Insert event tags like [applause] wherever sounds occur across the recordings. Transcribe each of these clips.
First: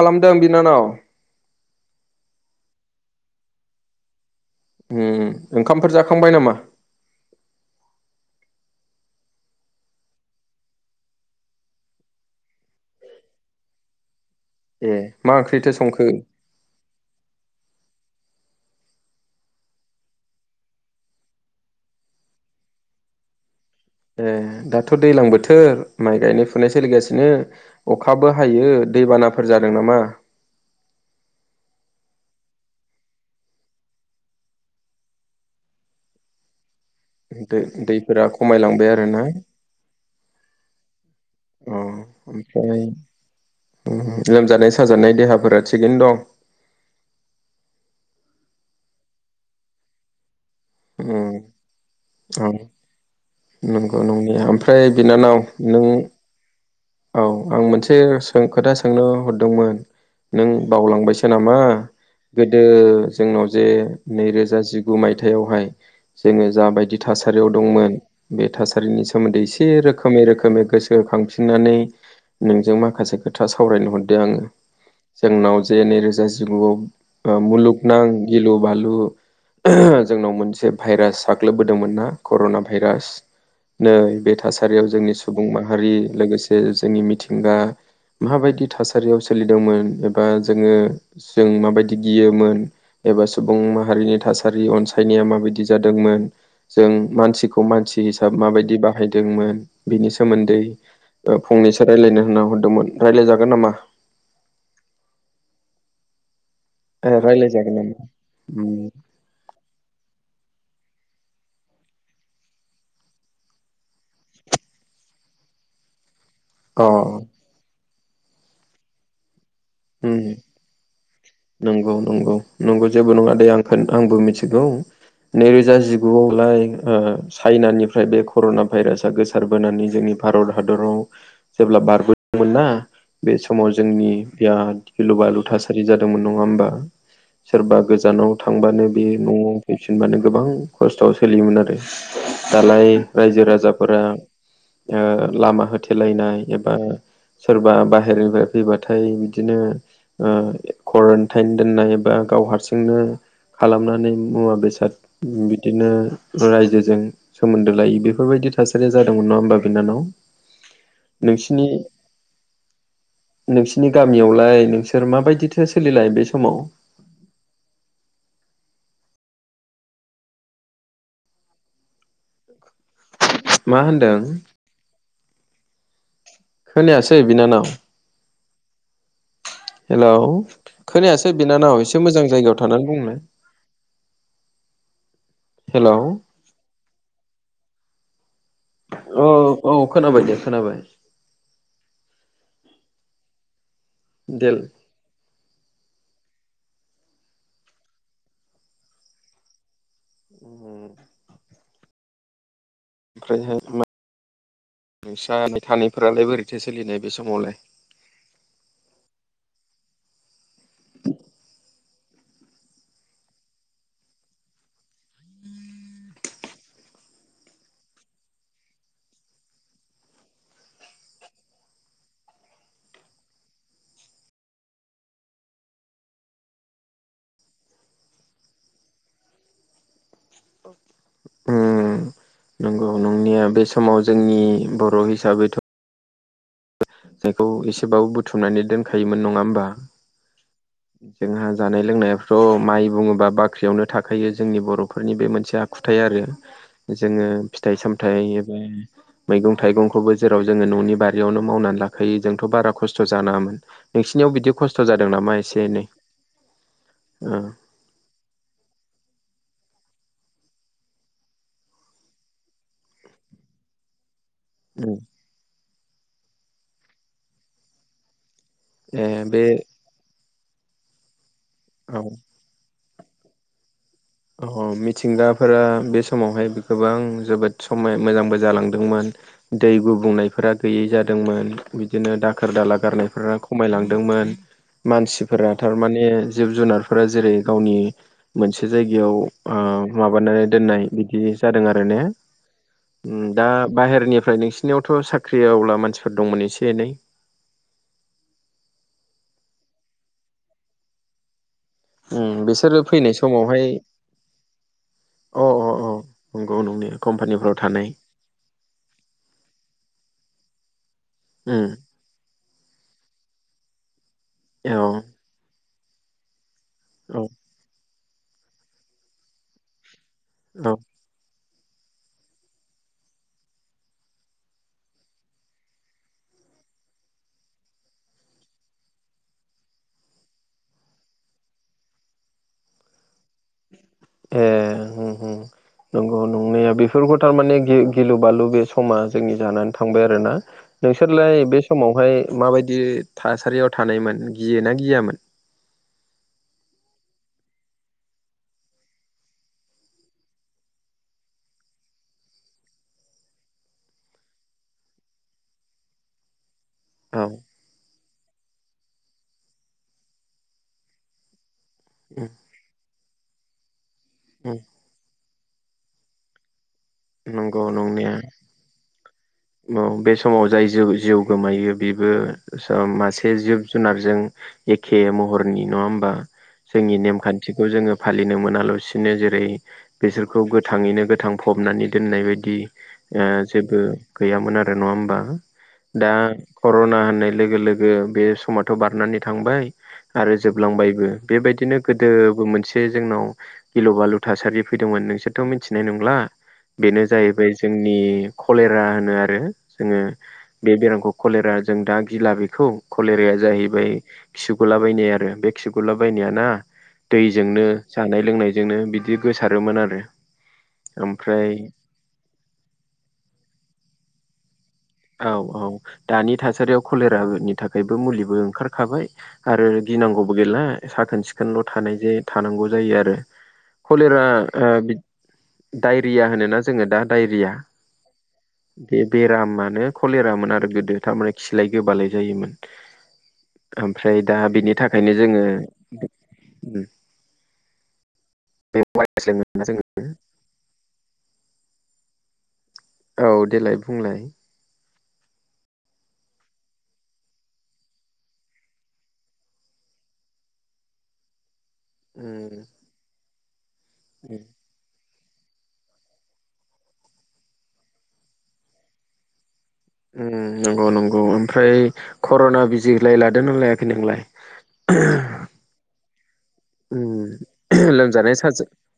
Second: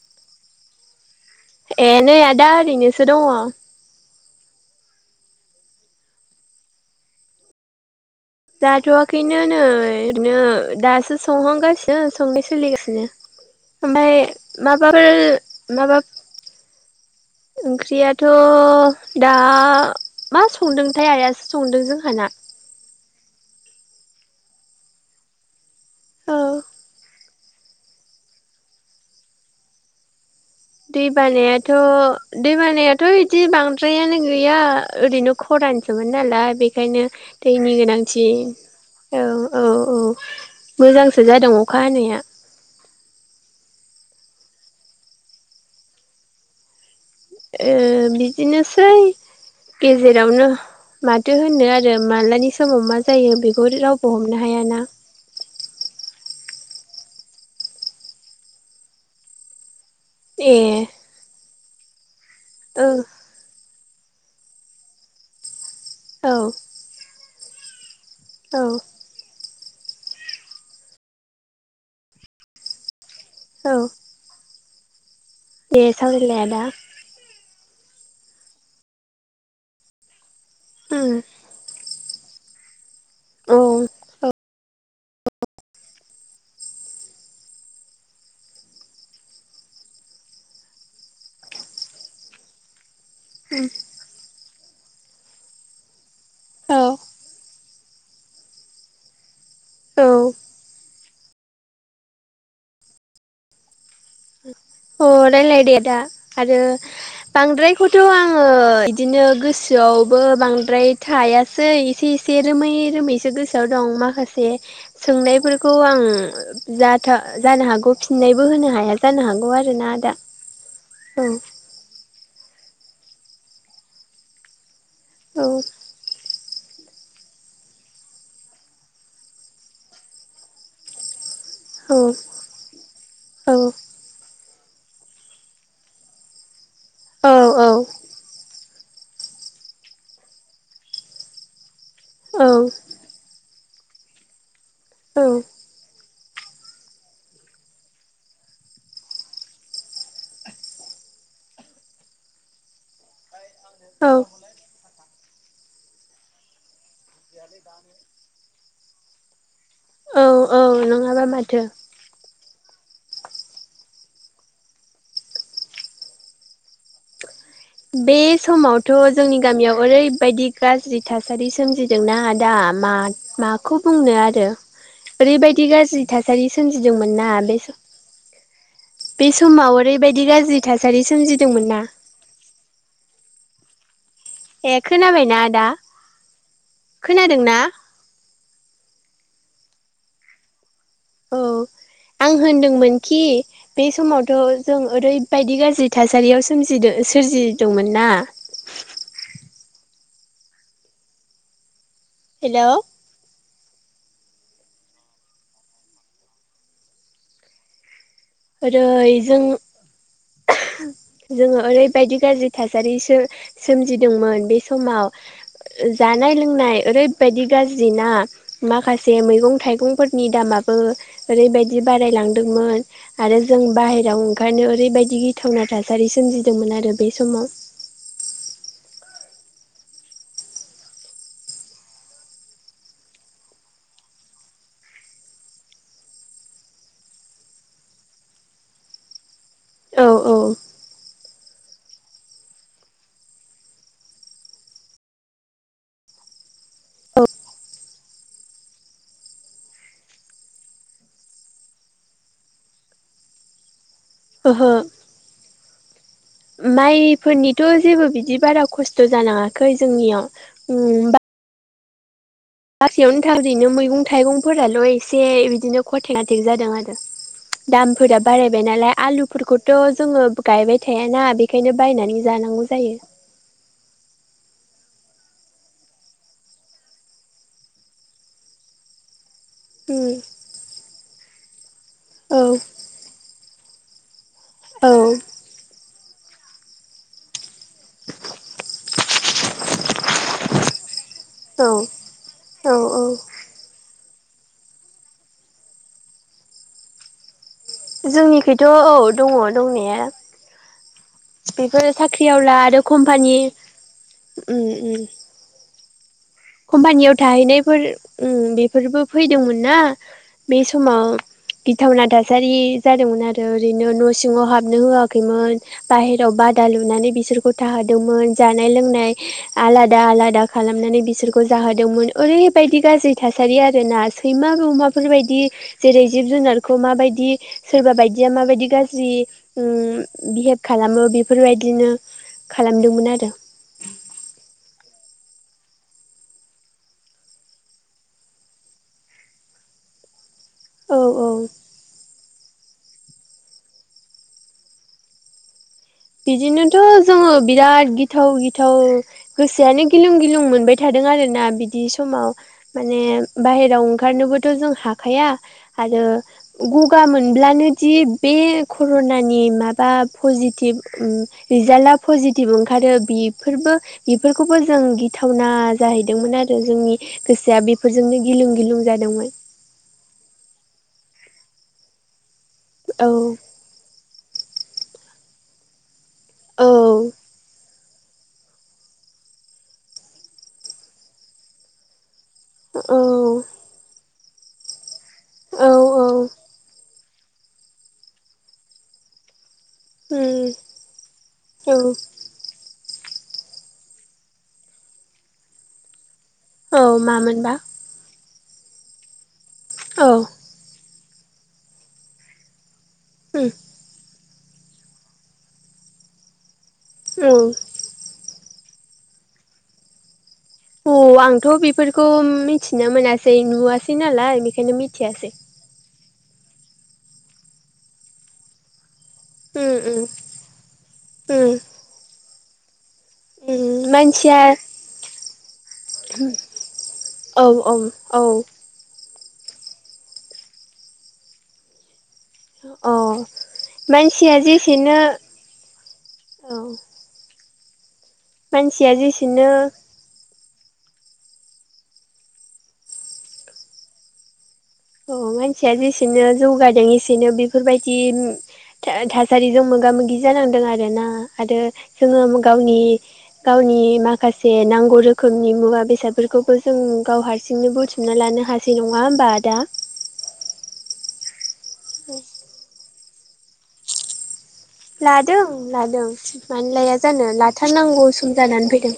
खालामदों बिनानाव ए नै आदा ओरैनोसो दङ उम ओंखामफोर जाखांबाय नामा जाथ'वाखैनो नै ओरैनो दासो संहांगासिनो संनाय सोलिगासिनो ओमफाय माबा ए राइल मा ओंख्रिथो माबा संखो ओंख्रिया थ' दा मा संदोंथाय आयासो संदों जोंहाना ए दाथ' दैज्लां बोथोर माइ औ गायनाय फुनाय सोलिगासिनो अखाबो हायो दैबानाफोर जादों नामा? दै बानायाथ' दै बानायाथ' बिदि बांद्रायानो गैया ओरैनो खर रानसोमोन नालाय बे बेखायनो दै दैनि दैफोरा गोनांथि खमायलांबाय आरोना औ औ औ मोजांसो जादों अखा हानाया उम लोमजानाय साजानाय देहाफोरा थिगैनो दं? ओ बिदिनोसै गेजेरावनो उम माथो होनो आरो औ मालानि समाव मा जायो बे नंगौ नंगौ ओमफ्राय बिनानाव नों औ आं मोनसे खोथा सोंनो हरदोंमोन नों ए बावलांबायसो नामा गोदो ओ जोंनाव जे नैरोजा जिगु मायथाइयावहाय जोङो औ जाबायदि थासा थासारियाव दंमोन बे औ थासारिनि सोमोन्दै एसे रोखोमै रोखोमै गोसो खां नानै नोंजों माखासे खोथा औ सावरायनो हरदो आङो जोंनाव जे दे नैरोजा सावरायलाय आदा जिगुआव ओ मुलुग नां गिलु बालु ओह जोंनाव मोनसे उम भाइरास साग्लोबबोदोंमोन ना कर'ना भाइरास औ नै बे थासारियाव जोंनि सुबुं माहारि लोगोसे जोंनि मिथिंगा माबायदि थासारियाव सोलिदोंमोन एबा जोङो जों माबायदि गियोमोन एबा सुबुं माहारिनि थासारि अनसायनाया माबायदि जादोंमोन जों औ मानसिखौ खौ मानसि हिसाब माबायदि बाहायदोंमोन औ बिनि सोमोन्दै फंनैसो रायज्लायनो होनना हरदोंमोन रायलायजागोन नामा औ राइलाय दे आदा आरो ए रायलायजागोन बांद्रायखौथ' नामा? आङो उम बिदिनो गोसोआवबो बांद्राय थायासै एसे एसे रोमै रोमैसो गोसोआव दं माखासे सोंनाय फोरखौ आं अ जाहाथा जानो हागौ फिनायबो होनो हाया जानो हागौ आरो नंगौ नंगौ नंगौ नंगौ जेबो नङा दे आं आंबो मिथिगौ नैरोजा औ जिगुआव दालाय चाइनानिफ्राय बे कर'ना भाइरासाआ गोसारबोनानै जोंनि भारत हादराव जेब्ला औ बारबोदोंमोन ना बे औ समाव जोंनि बिराद गिलु बालु थासारि जादोंमोन नङा होमबा औ सोरबा गोजानाव थांबानो बे न'आव फैफिनबानो गोबां खस्थ'आव सोलियोमोन आरो औ दालाय रायजो राजा फोरा औ लामा होथेलायनाय एबा सोरबा बाहेरनिफ्राय फैबाथा थाय बिदिनो ओ कारेेनटाइन दोननाय बा गाव हारसिंनो खालामनानै औ मुवा बेसाद बिदिनो रायजोजों सोमोन्दो लायि बेफोरबायदि थासारिया जादोंमोन नङा होमबा? बिनानाव औ औ नङाबा माथो नोंसिनि नोंसिनि गामियावलाय नोंसोर माबायदिथो सोलिलाय बे समाव? बे समावथ' जोंनि गामियाव ओरैबायदि गाज्रि थासारि सोमजिदोंना आदा। मा मा माखौ मा होनदों बुंनो आरो ओरैबायदि गाज्रि थासारि खोनायासै सोमजिदोंमोनना बे बिनानाव स हेलौ थासारि खोनायासै सोमजिदोंमोन ना बिनानाव एसे मोजां जायगायाव थानानै बुंनाय। ए खोनाबायना आदा औ खोनादोंना? औ औ खोनाबाय दे खोनाबाय। औ आं होनदोंमोनखि बे देल समावथ' जों ओरैबायदि गाज्रि थासारियाव सोमजिदो सोरजिदोंमोन ना। [inaudible] हेल' है हैत मा नोंस्रा बिथानिफोरालाय बोरैथो सोलिनाय बे समावलाय? ओरै जों [inaudible] जोङो ओरैबायदि गाज्रि थासारिसो सोमजिदोंमोन बे समाव। जानाय लोंनाय ओरैबायदि गाज्रिना माखासे मैगं थाइगंफोरनि दामा बो ओरैबायदि बारायलांदोंमोन। आरो जों बाहेराव ओंखारनायाव ओरैबायदि गिथावना थासारि सोमजिदोंमोन आरो बे समाव। [inaudible] उम नंगौ नंनाया बे समाव जोंनि बर' हिसाबैथ' जायखौ एसेबाबो बुथुमनानै दोनखायोमोन नङा होमबा? औ औ। जोंहा जानाय लोंनायाबोथ' माइ बुङोबा बाख्रियावनो थाखायो जोंनि बर'फोरनि बे मोनसे आखुथाय आर रो जोङो फिथाइ सामथाइ बा मैगं थाइगंखौबो जेराव जोङो न'नि बार बियावनो मावनानै लाखायो जोंथ' बारा खस्थ' जानाङामोन। नोंसिनियाव बिदि ओहो खस्थ' जादों नामा एसे एनै? ओ माइफोरनिथ' जेबो बिदि बारा खस्थ' जानाङा खै जोंनियाव उम बा [unintelligible] मैगं थाइगंफोराल' एसे बिदिनो कटे नाटेक जादों आरो दामफोरा बारायबाय नालाय ए बे आलुफोरखौथ' जोङो गायबाय थायाना बेखायनो औ बायनानै जानांगौ जायो। अ मिथिंगाफोरा बे समावहाय गोबां जोबोद समाय मोजांबो जालांदोंमोन। दै उम गुबुंनायफोरा गैयै जादोंमोन बिदिनो औ दाखोर दाला गारनायफोरा खमायलांदोंमोन। औ मानसिफोरा थारमाने जिब जुनारफोरा जेरै गावनि मोनसे याव ओ माबानानै दोननाय बिदि जादों औ आरो ने? औ औ उम दा बाहेरनिफ्राय नोंसिनियावथ' साख्रि आब्ला मानसिफोर दंमोन एसे एनै? जोंनिखैथ' औ दङ दंनाया। बेफोर उम साख्रिआव ला आरो बिसोरो फैनाय कम्पानि समावहाय उम उम अ अ अ नंगौ नंनाया कम्पानियाव कम्पानिफ्राव थाहैनायफोर थानाय उम बेफोरबो फैदोंमोन ना बे स समाव उम गिथावना थासारि जादोंमोन आरो ओरैनो न' सिङाव हाबनो औ होआखैमोन। बाहेराव बादा लुनानै औ बिसोरखौ थाहोदोंमोन जानाय लोंनाय आला दा आलादा औ खालामनानै बिसोरखौ खौ जादोंमोन ओरैबायदि गाज्रि थासारि आरो ना सैमा बे अमाफोरबायदि जेरै जिब जु जुनारखौ माबायदि सोरबा बायदिया माबायदि गाज्रि उम बिहेभ खालामो बेफोर बेबायदिनो खालामदोंमोन आरो। ए होम होम नंगौ नंनाया बेफोरखौ थारमाने गि-गिलु बालु बे समा जोंनि जानानै थांबाय आरो ना। औ औ नोंसोरलाय बे समावहाय माबायदि थासारियाव थानायमोन गियो ना गियामोन? बिदिनोथ' जोङो बिराद गिथाव गिथाव गोसोआानो गिलुं गिलुं मोनबाय थादों आरोना बिदि समाव माने बायहेराव ओंखारनोबोथ' जों हाखाया आरो गगा औ मोनब्लानोदि बे कर'नानि माबा पजिटिभ ओम रिजाल्टा उम पजिटिभ ओंखारो बेफोरबो उम बेफोरखौबो जों गिथावना जाहैदोंमोन आरो जोंनि गोसोआ नंगौ नंनाया बेफोरजोंनो गिलुं गिलुं जादोंमोन। औ बे समाव जाय जि जिउ गोमायो बेबो औ मासे जिब जुनारजों एखे महरनि नङा होमबा औ जोंनि नेमखान्थिखौ जोङो फालिनो मोनालासिनो जेरै बिसोरखौ गोथाङैनो गोथां फबनानै दोननाय बायदि ओ जेबो गैयामोन नङा होनबा औ दा औ कर'ना लोगो लोगो बे समाथ' बारनानै थांबाय । आरो जोबलांबायबो बेबायदिनो गोदोबो मोनसे से जोंनाव गिलु बालु थासारि फैदोंमोन। नोंसोरथ' मिथिनाय नंला औ बेनो जाहैबाय मामोनबा जोंनि कलेरा होनो आरो जोङो औ बे बेरामखौ । कलेरा जों दा गिला बेखौ कलेराया उम जाहैबाय खिगुला बायनाय आरो बे खिगुला बायनाय ना औ दैजोंनो जानाय लोंनाय नो बिदि गोसारोमोन आरो। औ आंथ' ओमफ्राय बेफोरखौ मिथिनो मोनासै नुवासै नालाय बेखायनो औ मिथियासेै । औ दानि थासारियाव कलेरानि थाखायबो मुलिबो ओंखारखाबाय। आरो उम उम गिनांगौबो गैला साखोन उम सिखोनल' थानायजो थानांगौ जायो आरो उम कलेरा मानसिया ओ डायरिया होनोना जोङो दा औ डायरिया औ औ बे बेरामानो कलेरामोन आरो गोदो थारमाने खिलाय गोबालाय जायोमोन अ ओमफ्राय मानसिया दा बिनि जेसेनो थाखायनो जोङो औ। मानसिया जेसेनो जोङो औ देलाय बुंलाय। अ मानसिया जेसेनो जौगादों एसेनो बेफोरबायदि थासारिजों मोगा मोगि जानांदों आरोना आरो जोङो गावनि गावनि माखासे नांगौ रो खोमनि मुवा बेसादफोरखौबो जों गाव हारसिंनो बुथुमना लानो हासै। नङा होमबा आदा? उम नंगौ नंगौ ओमफ्राय कर'ना बिजिलाय लादों ना लायाखै नोंलाय? लादों लादों। मानोलाया जानो लाथारनांगौ लोमजानाय सम साजा जानानै फैदों।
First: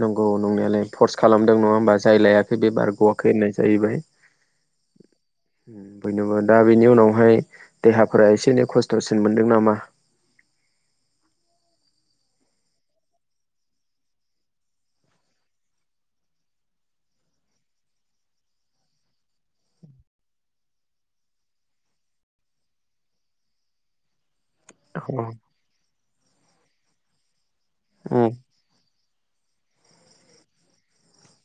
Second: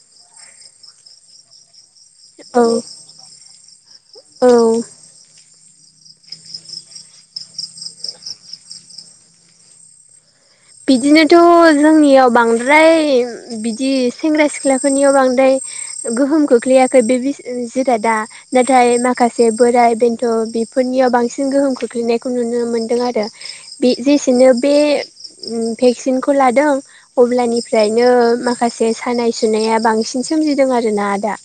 नंगौ नंनायालाय फर्स खालामदों नङा होमबा। जाय लायाखै औ बे बारग'वाखै होननाय जाहैबाय। औ बयनोबो दा बेनि उनावहाय देहाफोरा एसे एनै खस्थ'सिन मोनदों नामा? [inaudible] बिदिनोथ' जोंनियाव बांद्राय बिदि सेंग्रा सिख्लाफोरनियाव बांद्राय गोहोम खोख्लैयाखै बे जिरादा नाथाय माखासे बोराय बेन्थ' बेफोरनियाव बांसिन गोहोम खोख्लैनायखौ नुनो मोनदों आरो बे जेसेनो बे औ भेक्सिनखौ लादों अब्लानिफ्रायनो माखासे बे सानाय सुनाया बांसिन सोमजिदों आरोना आदा।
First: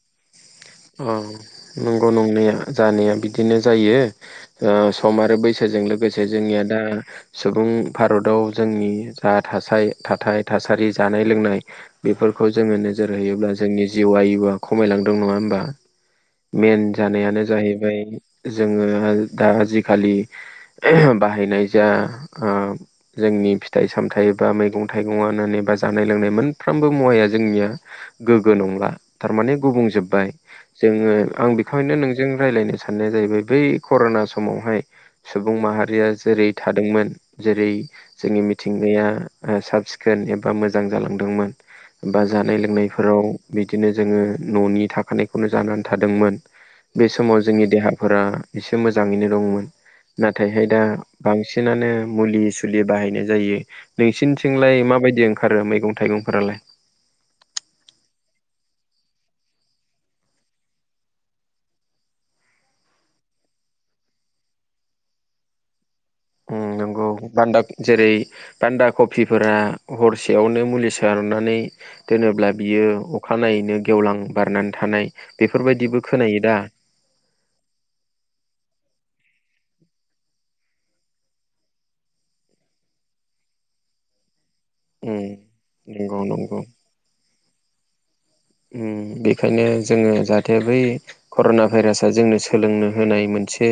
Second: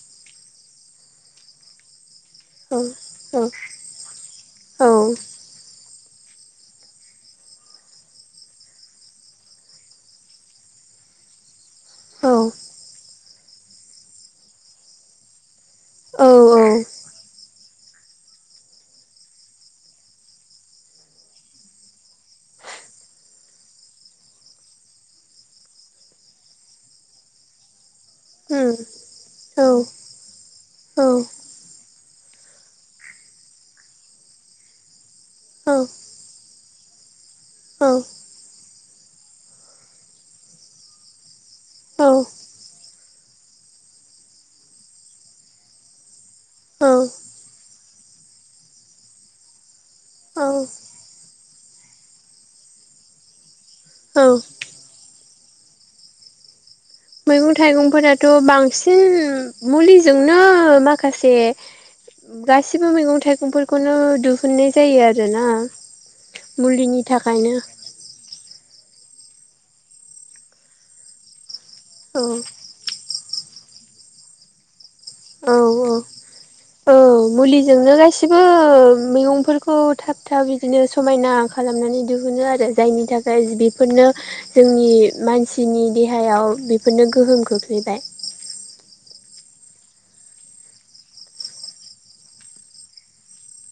ओ नं गौ नंनाया औ जानाया बिदिनो जायो ओ औ सम आरो बैसोजों लोगोसे जोंनिया दा सुबुं भारताव जोंनि जा थासाय थाथाय थासारि जानाय जानाय लोंनाय बेफोरखौ औ जोङो नोजोर होयोब्ला जोंनि जिउ आयुआ खमायलांदों नङा होमबा। औ औ मेन जानायानो जाहैबाय ओफ्राय जोङो दा आजिखालि बाहायनाय जा ओ जोंनि फिथाइ सामथायाइ बा मैगं थाइगं आनो बा जानाय लोंनाय मोनफ्रोमबो मुवाया जोंनिया औ गोगो नंला थारमाने गुबुंजोबबाय जोङो आं बेखौ नोंजों रायज्लायनो साननाया जाहैबाय बै कर'ना समावहाय सुबुं माहारिया जेरै थादोंमोन जेरै औ जोंनि मिथिंगाया ओ साब सिखोन एबा मोजां जालांदोंमोन। बा जानाय लोंनायफोराव बिदिनो जोङो न'नि थाखानायखौनो जानानै थादोंमोन। बे औ समाव जोंनि देहाफोरा एसे मोजाङैनो दंमोन। औ नाथायहाय दा बांसिनानो मुलि सुलि बाहायनाय जायो। औ नोंसिनिथिंलाय माबायदि ओंखारो मैगं थाइगंफोरालाय मैगं थाइगंफोराथ' बांसिन मुलिजोंनो माखासे गाससिबो मैगं थाइगंफोरखौनो दिहुननाय जायो आरोना। उम मुलिनि नंगौ थाखायनो बान्दा जेरै बान्दा कबिफोरा हरसेयावनो मुलि सारनानै औ दोनोब्ला बियो अखानायैनो गेवलां बारनानै थानाय औव बेफोरबायदिबो खोनायो दा औव औव मुलिजोंनो गाससिबो मैगं फोरखौ थाब थाब बिदिनो समायना खालामनानै दिहुनो आरो जायनि थाखाय बेफोरनो जोंनि उम मानसिनि नंगौ देहायाव नंगौ बेफोरनो गोहोम खोख्लैबाय उम बेखायनो जोङो जाहाथे बै कर'ना भाइरासाआ जोंनो सोलोंनो होनाय मोनसे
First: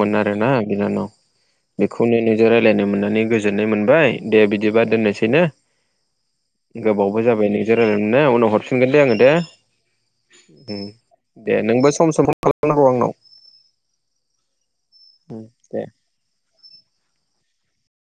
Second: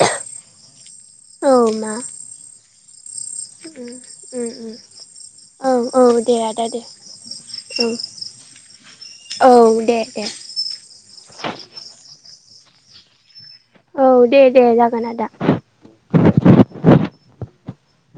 मोन आरोसमोन बिनानाव औ मा बेखौनो नोंजों रायलायनो मोननानै गोजोननाय उम मोनबाय दे उम उम बिदिबा दोननोसैनो औ औ दे आदा दे गोबावबो जाबाय नोंजों औ रायनाय उनाव हरफिनगोन। मोनगोन दे आङो दे औ दे दे उम दे नोंबो सम सम खालामनांगौ आंनाव। औव दे दे जागोन आदा। दे